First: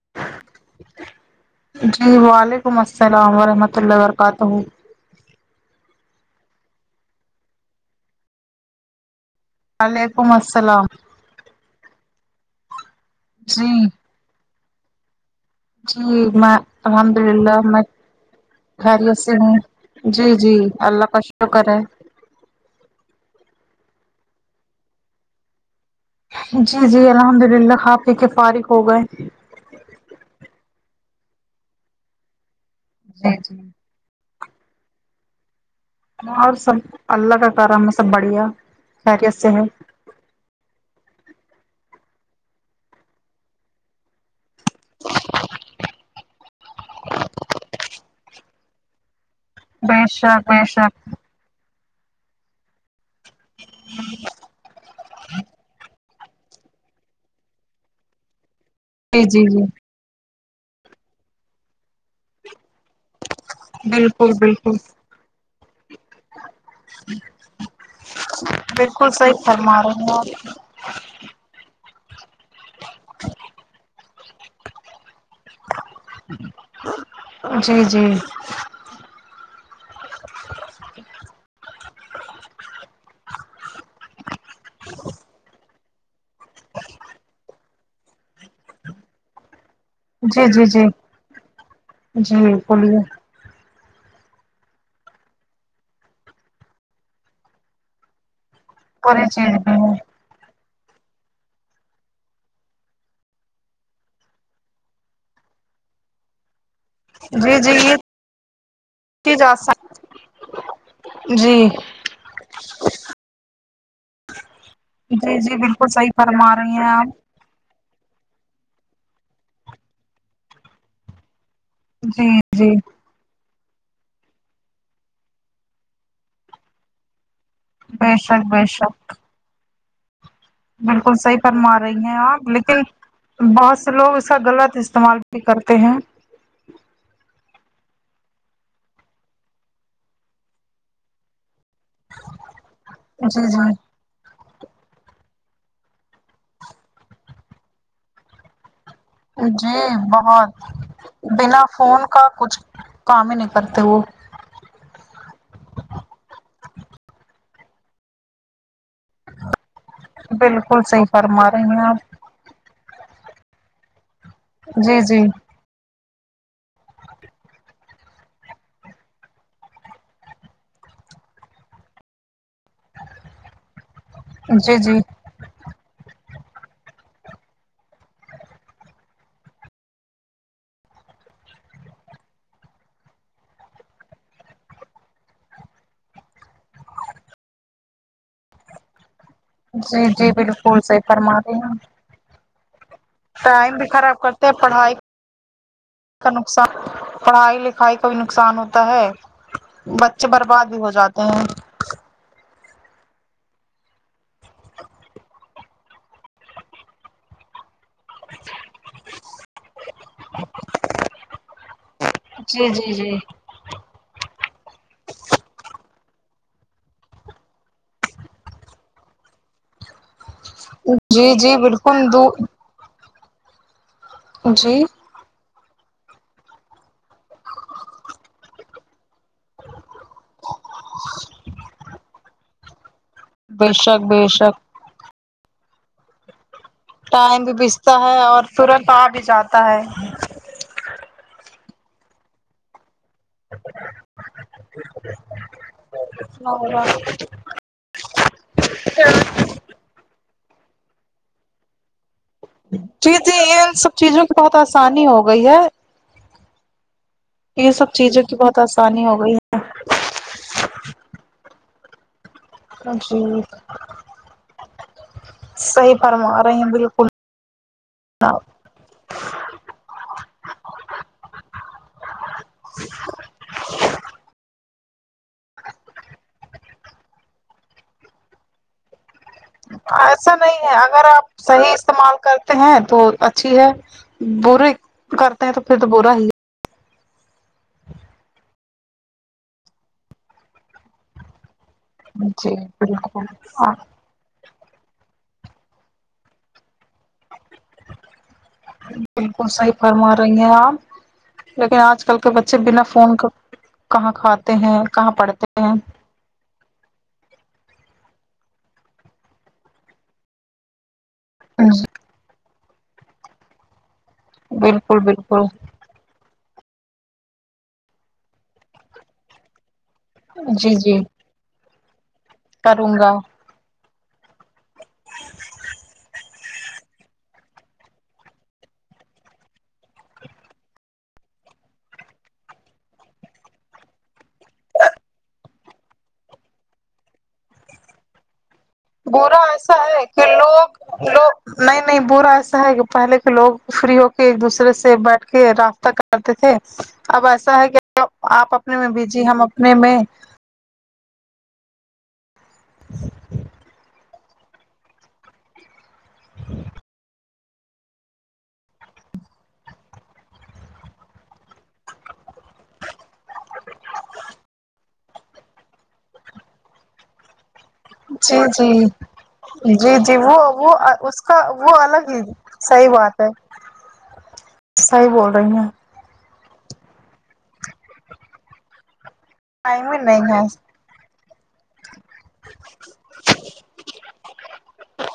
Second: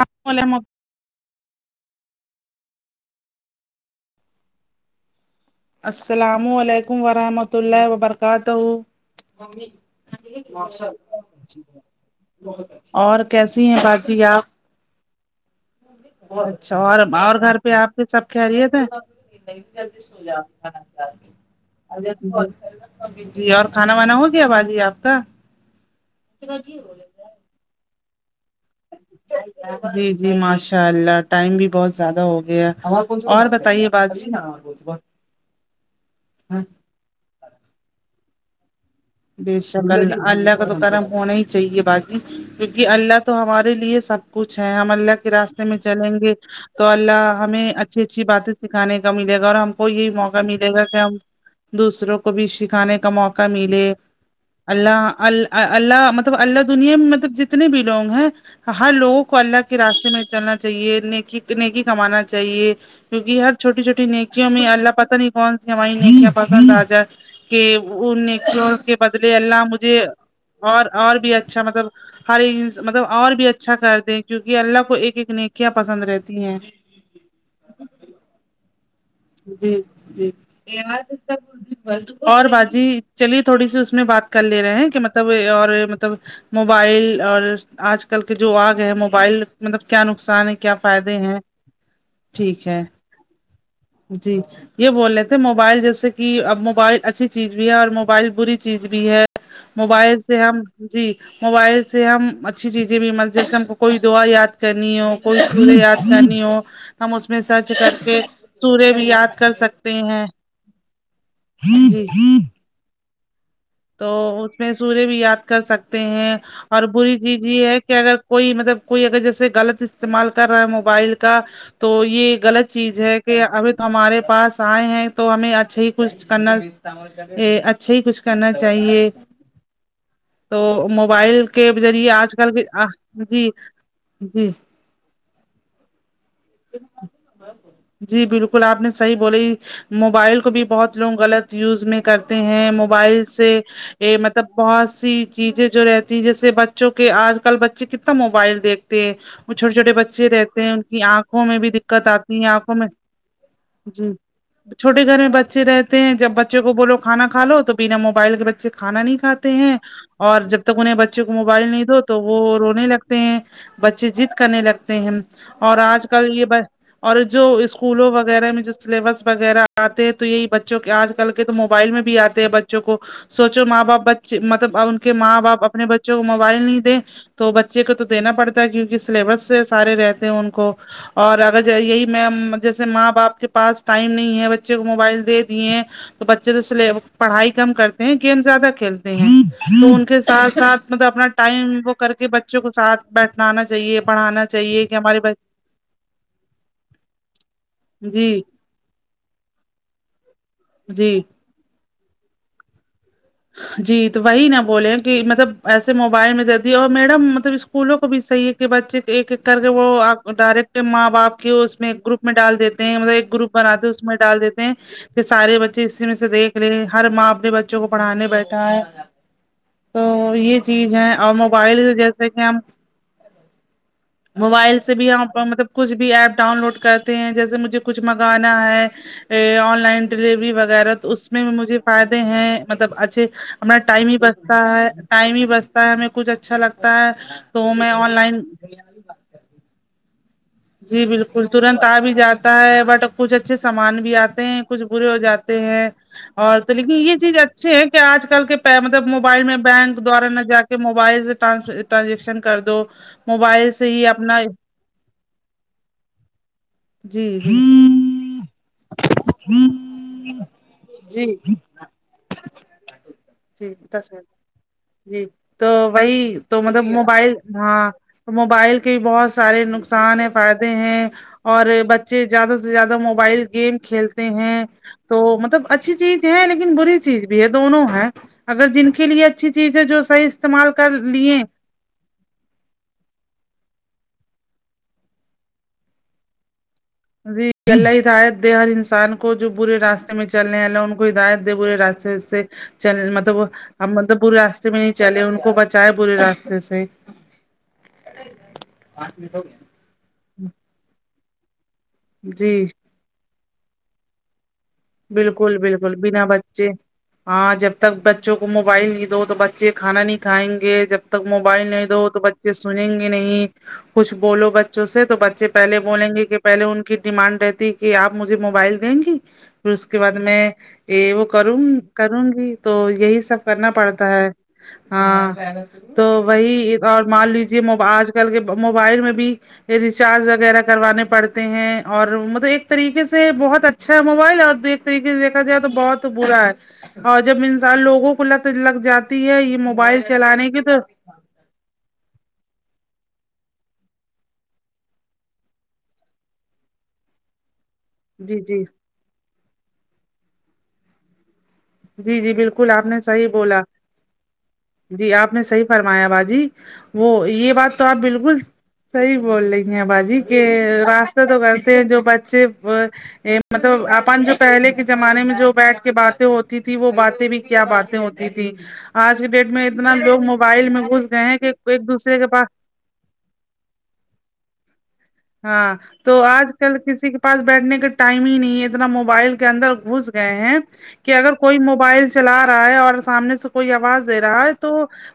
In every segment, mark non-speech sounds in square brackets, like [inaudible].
آپ بول م جی وعلیکم السلام ورحمۃ اللہ ورکاتہ السلام علیکم ورحمۃ اللہ وبرکاتہ وعلیکم السلام اور کیسی ہیں ب جی آپ جی میں اچھا اور الحمد اور للہ گھر پہ میں آپ کے سب خیریت خریت سے ہوں ہے جی جی اللہ کا شکر ہے ا [unintelligible] ی اور کھانا وانا ہو گیا باجی آپ کا جی جی الحمد للہ آپ ہی کے فارغ ہو گئے جی جی ماشاء اللہ ٹائم بھی بہت زیادہ ہو گیا جی اور جی بتائیے بجی ن بول ب اور سب اللہ کا کارا میں سب بڑھیا خیریت سے ہے بیےشا اللہ اللہ کا تو گرم ہونا ہی چاہیے باقی کیونکہ اللہ تو ہمارے لیے سب کچھ ہے ہم اللہ کے راستے میں چلیں گے تو اللہ ہمیں اچھی اچھی باتیں سکھانے کا ملے گا اور ہم کو بے یہی موقع شک بے ملے گا کہ شک ہم دوسروں کو بھی سکھانے کا موقع ملے جی [unintelligible] اللہ ال اللہ مطلب اللہ دنیا میں مطلب جتنے بھی لوگ ہیں ہر لوگوں جی کو جی اللہ جی کے راستے میں چلنا چاہیے نیکی نیکی کمانا چاہیے کیونکہ ہر چھوٹی چھوٹی بالکل نیکیوں میں بالکل اللہ پتا نہیں کون ن پسند آ جا کہ ان نوں کے بالکل بدلے صحیح اللہ فرما مجھے رہے ہیں اور اور بھی اچھا مطلب ہر مطلب اور بھی اچھا کر د کیونکہ اللہ کو ایک ایک نےیکیاں پسند رہتی ہیں جی جی جی جی اور باجی چلیے تھوڑی سی اس میں بات کر لے رہے ہیں کہ مطلب اور تب موبائل اور آج کل کے جو آگ ہیں موبائل مطلب کیا جی نقصان ہے جی کیا جی فائدے ہیں جی ٹھیک ہے بولیے جی یہ بول رہے تھے موبائل جیسے کہ اب موبائل اچھی چیز بھی ہے اور موبائل بری چیز بھی ہے پوری چیز بھی ہے موبائل سے ہم جی موبائل سے ہم اچھی چیزیں بھی متج ہم کو کوئی دعا یاد کرنی ہو کوئی مجھے یاد کرنی ہو ہم اس میں جی سرچ جی کر یہ کے سوریہ بھی یاد کی کر جا سک سکتے ہیں جی تو اس میں سوریہ بھی جی یاد جی کر بالکل سکتے صحیح ہیں فرما رہی اور ہیں بری آپ چیز یہی ہے کہ اگر کوئی مطلب کوئی اگر جیسے غلط استعمال کر رہا ہے موبائل کا تو جی یہ جی غلط چیز ہے کہ ابھی ہمارے پاس آئے ہیں تو ہمیں اچھے ہی کچھ کرنا ا اچھا ہی کچھ کرنا چاہیے ہ تو [unintelligible] بالکل صحیح موبائل کے فرما رہی ذریعے ہیں آج آپ کل کے لیکن آ- جی بہت سے لوگ اس کا جی غلط استعمال کرتے ہیں جی بالکل آپ نے صحی بولی موبائل کو بھی بہت لوگ غلط یوز میں کرتے ہیں موبائل جی سے جی یہ مطلب بہت سی چیزیں جو رہتی ہیں جیسے بچوں کے آج کل بچے کتنا موبائل دیکھ وہ چھوٹے جی چھوٹے بچے رہتے ہیں بہت ان کی آنکھوں میں بنا بھی فون دقت کا آتی ہے کچھ آنکھوں میں کام ہی نہیں کرتے وہ چھوے گھر میں بچے رہتے ہیں جب بچوں کو بولو کانا کھاو تو بنا موبائل کے بچے ب کھانا نہیں کھاتے ہیں اور جب تک بالکل انہیں صحیح بچوں کو فرما موبائل رہی نہیں ہیں دو آپ تو وہ رونے لگتے ہیں بچے جید کرنے لگتے جی ہیں جی اور آج کل یہ ب اور جو اسکولوں وغیرہ میں جو سلیبس وغیرہ آتے ہیں تو یہی بچوں کے آج کر کے تو موبائل میں بھی آتے ہیں بچوں کو سوچو ماں باپ بچے مطلب جی ان جی کے ماں باپ اپنے بچے موبائل نہیں دیں تو بچے کو تو دینا پڑتا ہے کیونکہ سلیبس سے سارے رہتے ہیں ان کو اور اگر یہی میں جیسے ماں باپ کے پاس ٹائم نہیں ہے بچے کو موبائل دے دی ہیں تو بچے تو اس لیے پڑھائی کم کرتے ہیں گیم زیادہ کھیلتے ہیں ان جی کے جی ساتھ بالکل ساتھ صحیح مطلب اپنا فرما رہی ہیں ٹائم وہ کر کے بچوں کو ساتھ بیٹھنا آا ٹائم بھی چاہیے خراب کرتے پڑھانا ہیں چاہیے کہ پڑھائی ہماری بائی کا نصان پڑھائی لکھائی کا بھی جی نقصان ہوتا ہے بچے برباد بھی ہو جی جاتے ہیں جی تو وہی نہا بولے کہ مطلب ایسے موبائل میں د دی اور میڈم مطلب اس اسکولوں کو بھی صحیح کہ بچے ایک ایک کر کے وہ ڈائریکٹ ماں باپ کے اس میں گروپ میں ڈال جی دیتے جی ہیں مطلب جی ایک گروپ بناتے اس میں ڈال دیتے ہیں کہ سارے بچے اسی میں سے دیکھ لے ہر ماں اپنے بچوں کو پڑھانے بیٹھا ہے تو یہ چیز ہے جی اور جی موبائل سے بالکل دو جیسے کہ ہم موبائل جی سے بھی یہ پر مطلب کچھ بھی ایپ ڈاؤن لوڈ کرتے ہیں جیسے مجھے کچھ منگانا ہے آن لائن ڈیلیوری وغیرہ تو اس میں مجھے فائدے ہیں مطلب اچھے بے ہمارا شک ٹائم ہی بے بچتا شک ہے ٹائم ہی بچتا ہے ہمیں کچھ اچھا لگتا ہوتا ٹائم بھی تو میں بیچتا آن ہے لائن اور گ ترنت آ بھی جاتا ہے جی بالکل ترنت آ بھی جاتا ہے بٹ کچھ اچھے سامان بھی آتے ہیں کچھ برے ہو جاتے ہیں اور تو لیکن یہ چیز اچھے ہیں کہ آج کل کے مطلب موبائل میں بینک دوارا نہ جا کے موبائل سے رانزیکشن کر دو جی جی موبائل ان سے سب ہی چیزوں اپنا کی بہت آسانی ہو گئی ہے جی ج یہ سب چیزوں کی بہت آسانی ہو گئی ہے جی جی جی دس م جی تو صحیح وہی فرما رہے تو ہیں مطلب بالکل موبائل ہاں موبائل کے بھی بہت سارے نقصان ہیں فائدے ہیں اور ب ج زیادہ سے زیادہ موبائل گیم کھیلتے ہیں تو مطلب اچھی چیز ہے لیکن بری چیز بھی ہے دونوں ہیں اگر جن کے لیے صحیح ایسا نہیں استعمال ہے کر اگر آپ لیے صحیح استعمال کر ہیں تو اچھی ہے برے کرتے ہیں تو پھر تو برا ہی جی اللہ ہدایت دے ہر انسان کو جو برے راستے میں چلنے ہیں اللہ ان کو ہدایت دے برے راستے سے جی چ بالکل مطلب ہاں ہم ملب برے راستے میں نہیں چلے ان کو بچائے برے راستے سے بالکل صحی فرما رہی ہیں آپ لیکن آج کل آ کل کے بچے جی بنا فون کہاں کھاتے ہیں کہاں بالکل پڑھتے ہیں بالکل بنا بچے ہاں جب تک بچوں کو موبائل ہی دو تو بچے کھانا نہیں کھائیں گے جب تک موبائل نہیں دو تو بچے سنیں گے نہیں کچھ بولو بچوں بالکل سے تو بالکل بچے پہلے بولیں گے کہ پہلے ان کی ڈیمانڈ رہتی کہ آپ مجھے موبائل دیں گی پھر اس کے بعد میں جی جی یہ وہ کروں کروں گی تو کروں گا یہی سب کرنا پڑتا ہے ہاں تو وہی اور مان لیجے م آج کل کے موبائل میں بھی ریچارج وغیرہ کروانے پڑتے ہیں اور مطلب ایک طریقے سے بہت اچھا موبائل اور ایک طریقے سے دیکھا جائے تو بہت برا ہے اور جب انسان لوگوں کوگ لگتا برا ایسا ہے کہ لوگ لوگ نہیں نہیں برا ایسا ہے کہ پہلے کے لوگ فری ہو کے ایک دوسرے سے بیٹھ کے راابہ کرتے تھے اب ایسا ہے کہ جی آپ جی اپنے میں بھیجی ہم اپنے میں جی جی بالکل آپ نے صحیح بولا جی آپ نے صحیح فرمایا بھجی وہ یہ بات تو آپ بالکل صحی بول رہی ہیں باجی کہ راسہ تو کرتے ہیں جو بچے مطلب اپن جو پہلے کے زمانے میں جو بیٹھ کے باتیں ہوتی تھی وہ باتیں بھی کیا بات ہوتی جی تھی جی آج کے ڈیٹ میں اتنا جی جی لوگ وہ موبائل میں گھس گئے کہ ایک دوسرے کے پاس صحی بات ہے صائی بول رہی ہیں ہاں تو آج کل کسی کے پاس بیٹھنے کا ٹائم ہی نہیں ہے اتنا موبائل کے اندر ٹائم ہی گھس گئے نہیں ہیں ہے کہ اگر کوئی موبائل چلا رہا ہے اور سامنے سے کوئی آواز دے رہا ہے تو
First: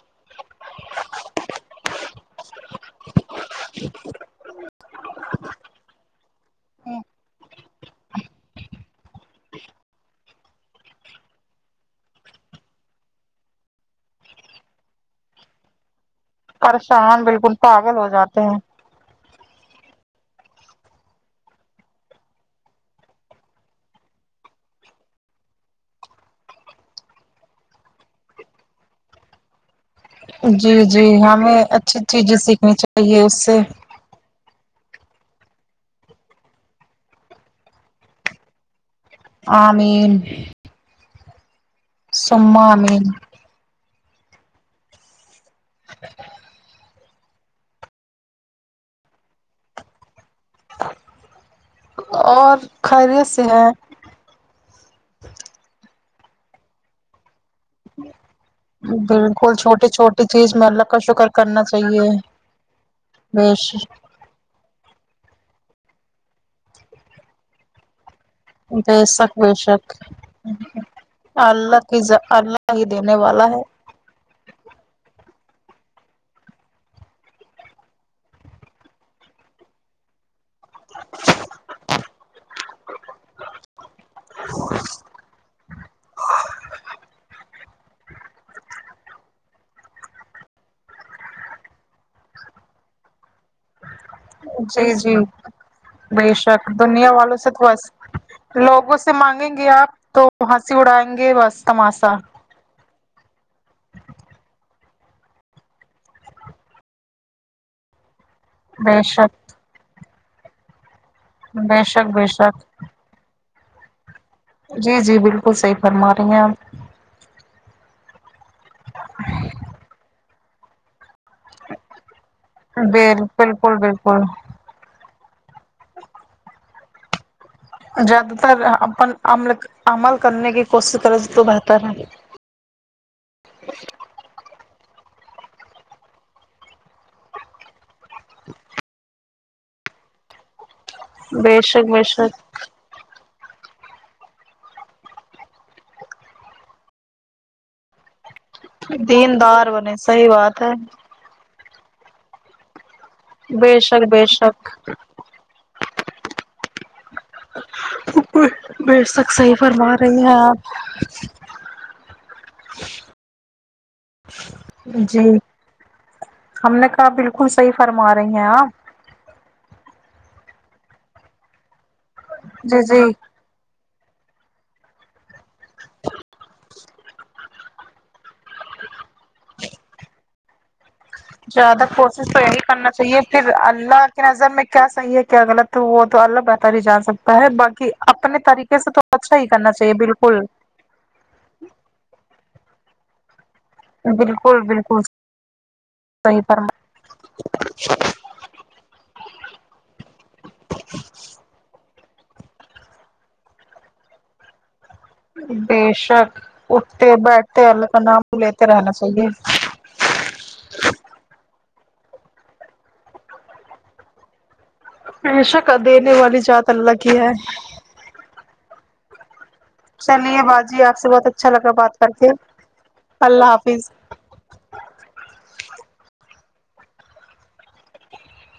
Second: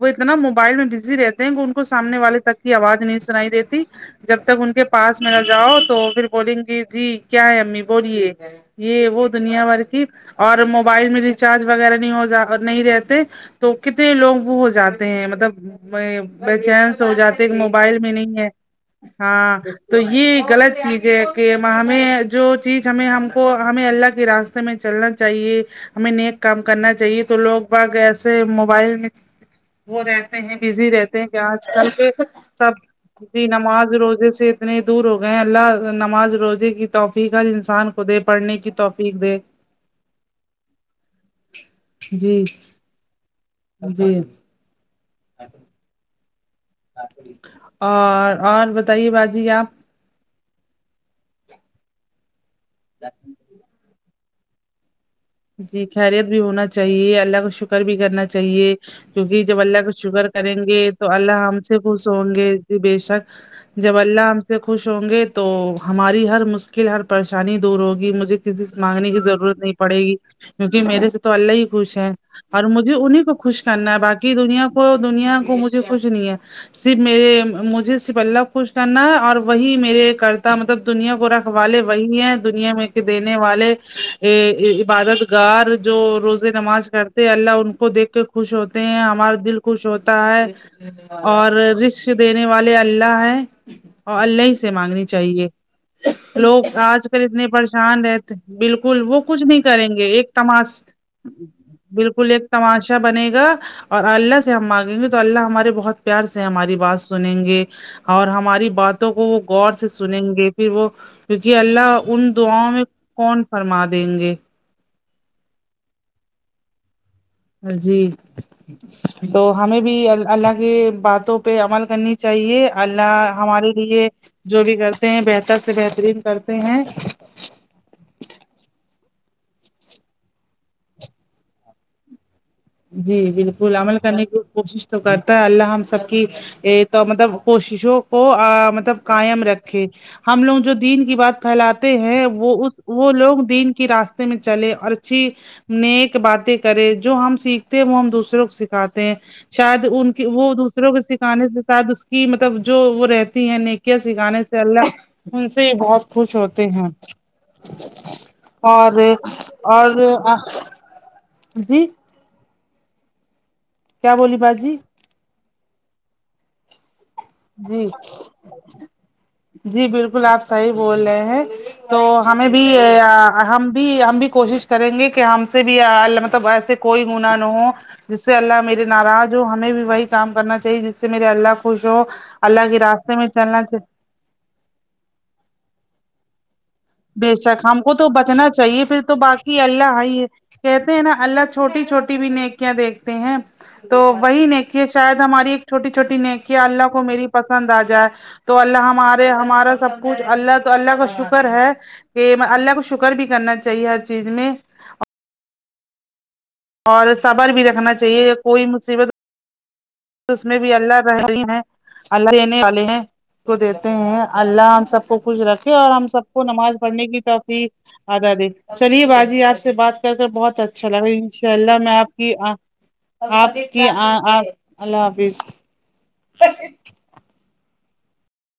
وہ اتنا موبائل میں بزی رہتے ہیں کہ ان کو سامنے والے تک کی آواز نہیں سنائی دیتی جب تک ان کے پاس م نہ جاؤ تو پھر بولیں گے جی کیا ہے امی بولیے یہ وہ دنیا بھر کی اور موبائل میں ریچارج وغیرہ نہیں ہو جا نہیں رہتے تو کتنے لوگ وہ ہو جاتے ہیں مطلب ب چانس ہو پریشان جاتے بالکل کہ پاگل موبائل ہو میں نہیں جاتے ہے ہیں ہاں تو یہ غلط چیز ہے کہ ہمیں جو چیز ہمیں ہم کو ہمیں اللہ کی راس میں چلنا چاہیے ہمیں نیک کام کرنا چاہیے تو لوگ باگ ایسے موبائل میں وہ رہتے ہیں جی بزی جی رہتے ہیں کہ ہمیں آج کل اچھی کے چیزیں سیکھنی چاہیے اس سبی سے نماز روزے سے اتنے دور ہو گئے اللہ نماز روزے کی توفیقات انسان کو دے پڑھنے کی توفیق پھ د آمین جی سما آمین جی [inaudible] اور اور بتائیے باجی آپ اور خیریت سے ہیں جی خیریت بھی ہونا چاہیے اللہ کا شکر شکر بھی کرنا چاہیے کیونکہ بالکل جب اللہ چھوٹی کا چھوٹی شکر کریں چیز میں گے اللہ کا تو شکر اللہ ہم کرنا سے خوش چاہیے ہوں گے بے شک بیش و اللہ سے خوش ہوں گے تو ہماری ہر مشکل ہر پریشانی دور ہوگی مجھے کز بے مانگنے کی شک بے ضرورت نہیں شک پڑے گی کیونکہ میرے سے تو اللہ ہی خوش کی ہے اور اللہ ہی مجھے دینے انہیں کو والا خوش ہے کرنا باقی کہ دنیا کو دنیا کو مجھے کچھ نہیں ہے صرف میرے مجھے صرف اللہ خوش کرنا ہے اور وہی میرے کرتے مطلب دنیا کو رکھ والے وہی ہے دنیا میں دینے والے ا عبادت گاہ جو روزے نماز کرتے اللہ ان کو دیکھ کے خوش ہوتے ہیں ہمارا دل خوش ہوتا ہے اور رکش دینے والے اللہ ہے اور اللہی سے جی مانگنی جی چاہیے بے لوگ شک آج دنیا کل والوں اتنے سے تو بس پریشان رہتے لوگوں بالکل سے وہ کچھ مانگیں نہیں کریں آپ گے تو ایک ہنسی تماش اڑائیں گے بس تماشا بالکل ایک تماشا بنے گا اور اللہ سے ہم مانگیں گے تو اللہ ہمارے بہت پیار سے ہماری بات سنیں گے اور ہماری بے باتوں کو وہ شک غور سے سنیں گے پھر وہ کیونکہ بے اللہ شک بے ان شک دعاؤ میں کون فرما دیں گے جی جی بالکل صحیح فرما رہی ہیں آپ جی تو ہمیں بھی ال اللہ کے باتوں پہ عمل کرنی چاہیے اللہ ہمارے بالکل لیے بالکل جو بھی کرتے ہیں بہتر سے بہترین کرتے ہیں زیادہ تر اپنمل عمل کرنے کی کوشش کرے تو بہتر ہے جی بالکل عمل کرنے کی کوشش تو کرتا ہے اللہ ہم سب کی ا تو مطلب کوششوں کو مطلب قائم رکھے ہم لوگ جو دین کی بات بے شک پھیلاتے بے ہیں شک وہ اس وہ لوگ دن کی راستے میں چلے اور اچھی نیک باتیں کرے جو ہم سیکھتے ہیں وہ ہم دوسروں کو سکھاتے ہیں دیندار شاید بنے ان کی صحیح وہ بات ہے دوسروں کو سکھانے سے س کہ مطلب جو وہ رہتی ہیں بے نیکیاں شک بے سکھانے سے شک اللہ ان سے ہی بہت خوش ہوتے ہیں اور [unintelligible] سک صحیح اور فرما رہی ہیں آپ جی کیا بولی باجی جی ہم نے کہا بالکل صحیح جی فرما رہی ہیں آپ جی بالکل آپ صیح بول رہے ہیں تو ہمیں بھی جی جی ہم بھی ہم بھی کوشش کریں گے کہ ہم سے بھی مطلب ایسے کوئی گنااہ نہ ہو جس سے اللہ میرے ناراض ہو ہمیں بھی وہی کام کرنا چاہیے جس سے میرے اللہ زیادہ خوش ہو تو کوشش یہی اللہ کے کرنا راستے چاہیے میں پھر چلنا چاہیے اللہ کے نظر میں کیا صحیح ہے کیا غط وہ تو اللہ بت رہ جان بے سکتا ہے شک ہم باقی کو تو اپنے بچنا طریقے چاہیے سے تو پھر اچھا ہی باقی کرنا چاہیے اللہ ہی ہے بالکل کہتے ہیں نا اللہ چھوٹی چھوٹی بھی نیکیاں دیکھتے ہیں تو وہی بالکل نیکییا بالکل شاید ہماری ایک چھوٹی چھوٹی صحیح نیکی فرما اللہ کو میری پسند آ جائے تو اللہ ہمارے ہمارا سب کچھ اللہ تو اللہ کا شکر ہے کہ اللہ کو شکر بھی کرنا چاہیے ہر چیز میں بے شک اٹھتے اور صبر بیٹھتے بھی اللہ رکھنا کا نام چاہیے لیتے رہنا چاہیے تو اس میں بھی اللہ رہی ہیں اللہ دینے والے کو دیتے ہیں اللہ سب کو خوش بے شک رکھے اور ہم دینے سب والی کو ذات نماز اللہ پڑھنے کی ہے توفی آدا دے چلیے باجی آپ سے سے بات کر کر چلیے بہت باجی اچھا آپ لگا سے بہت ان اچھا شاء لگا اللہ میں بات آپ کر کے کی اللہ آپ حافظ کی اللہ حافظ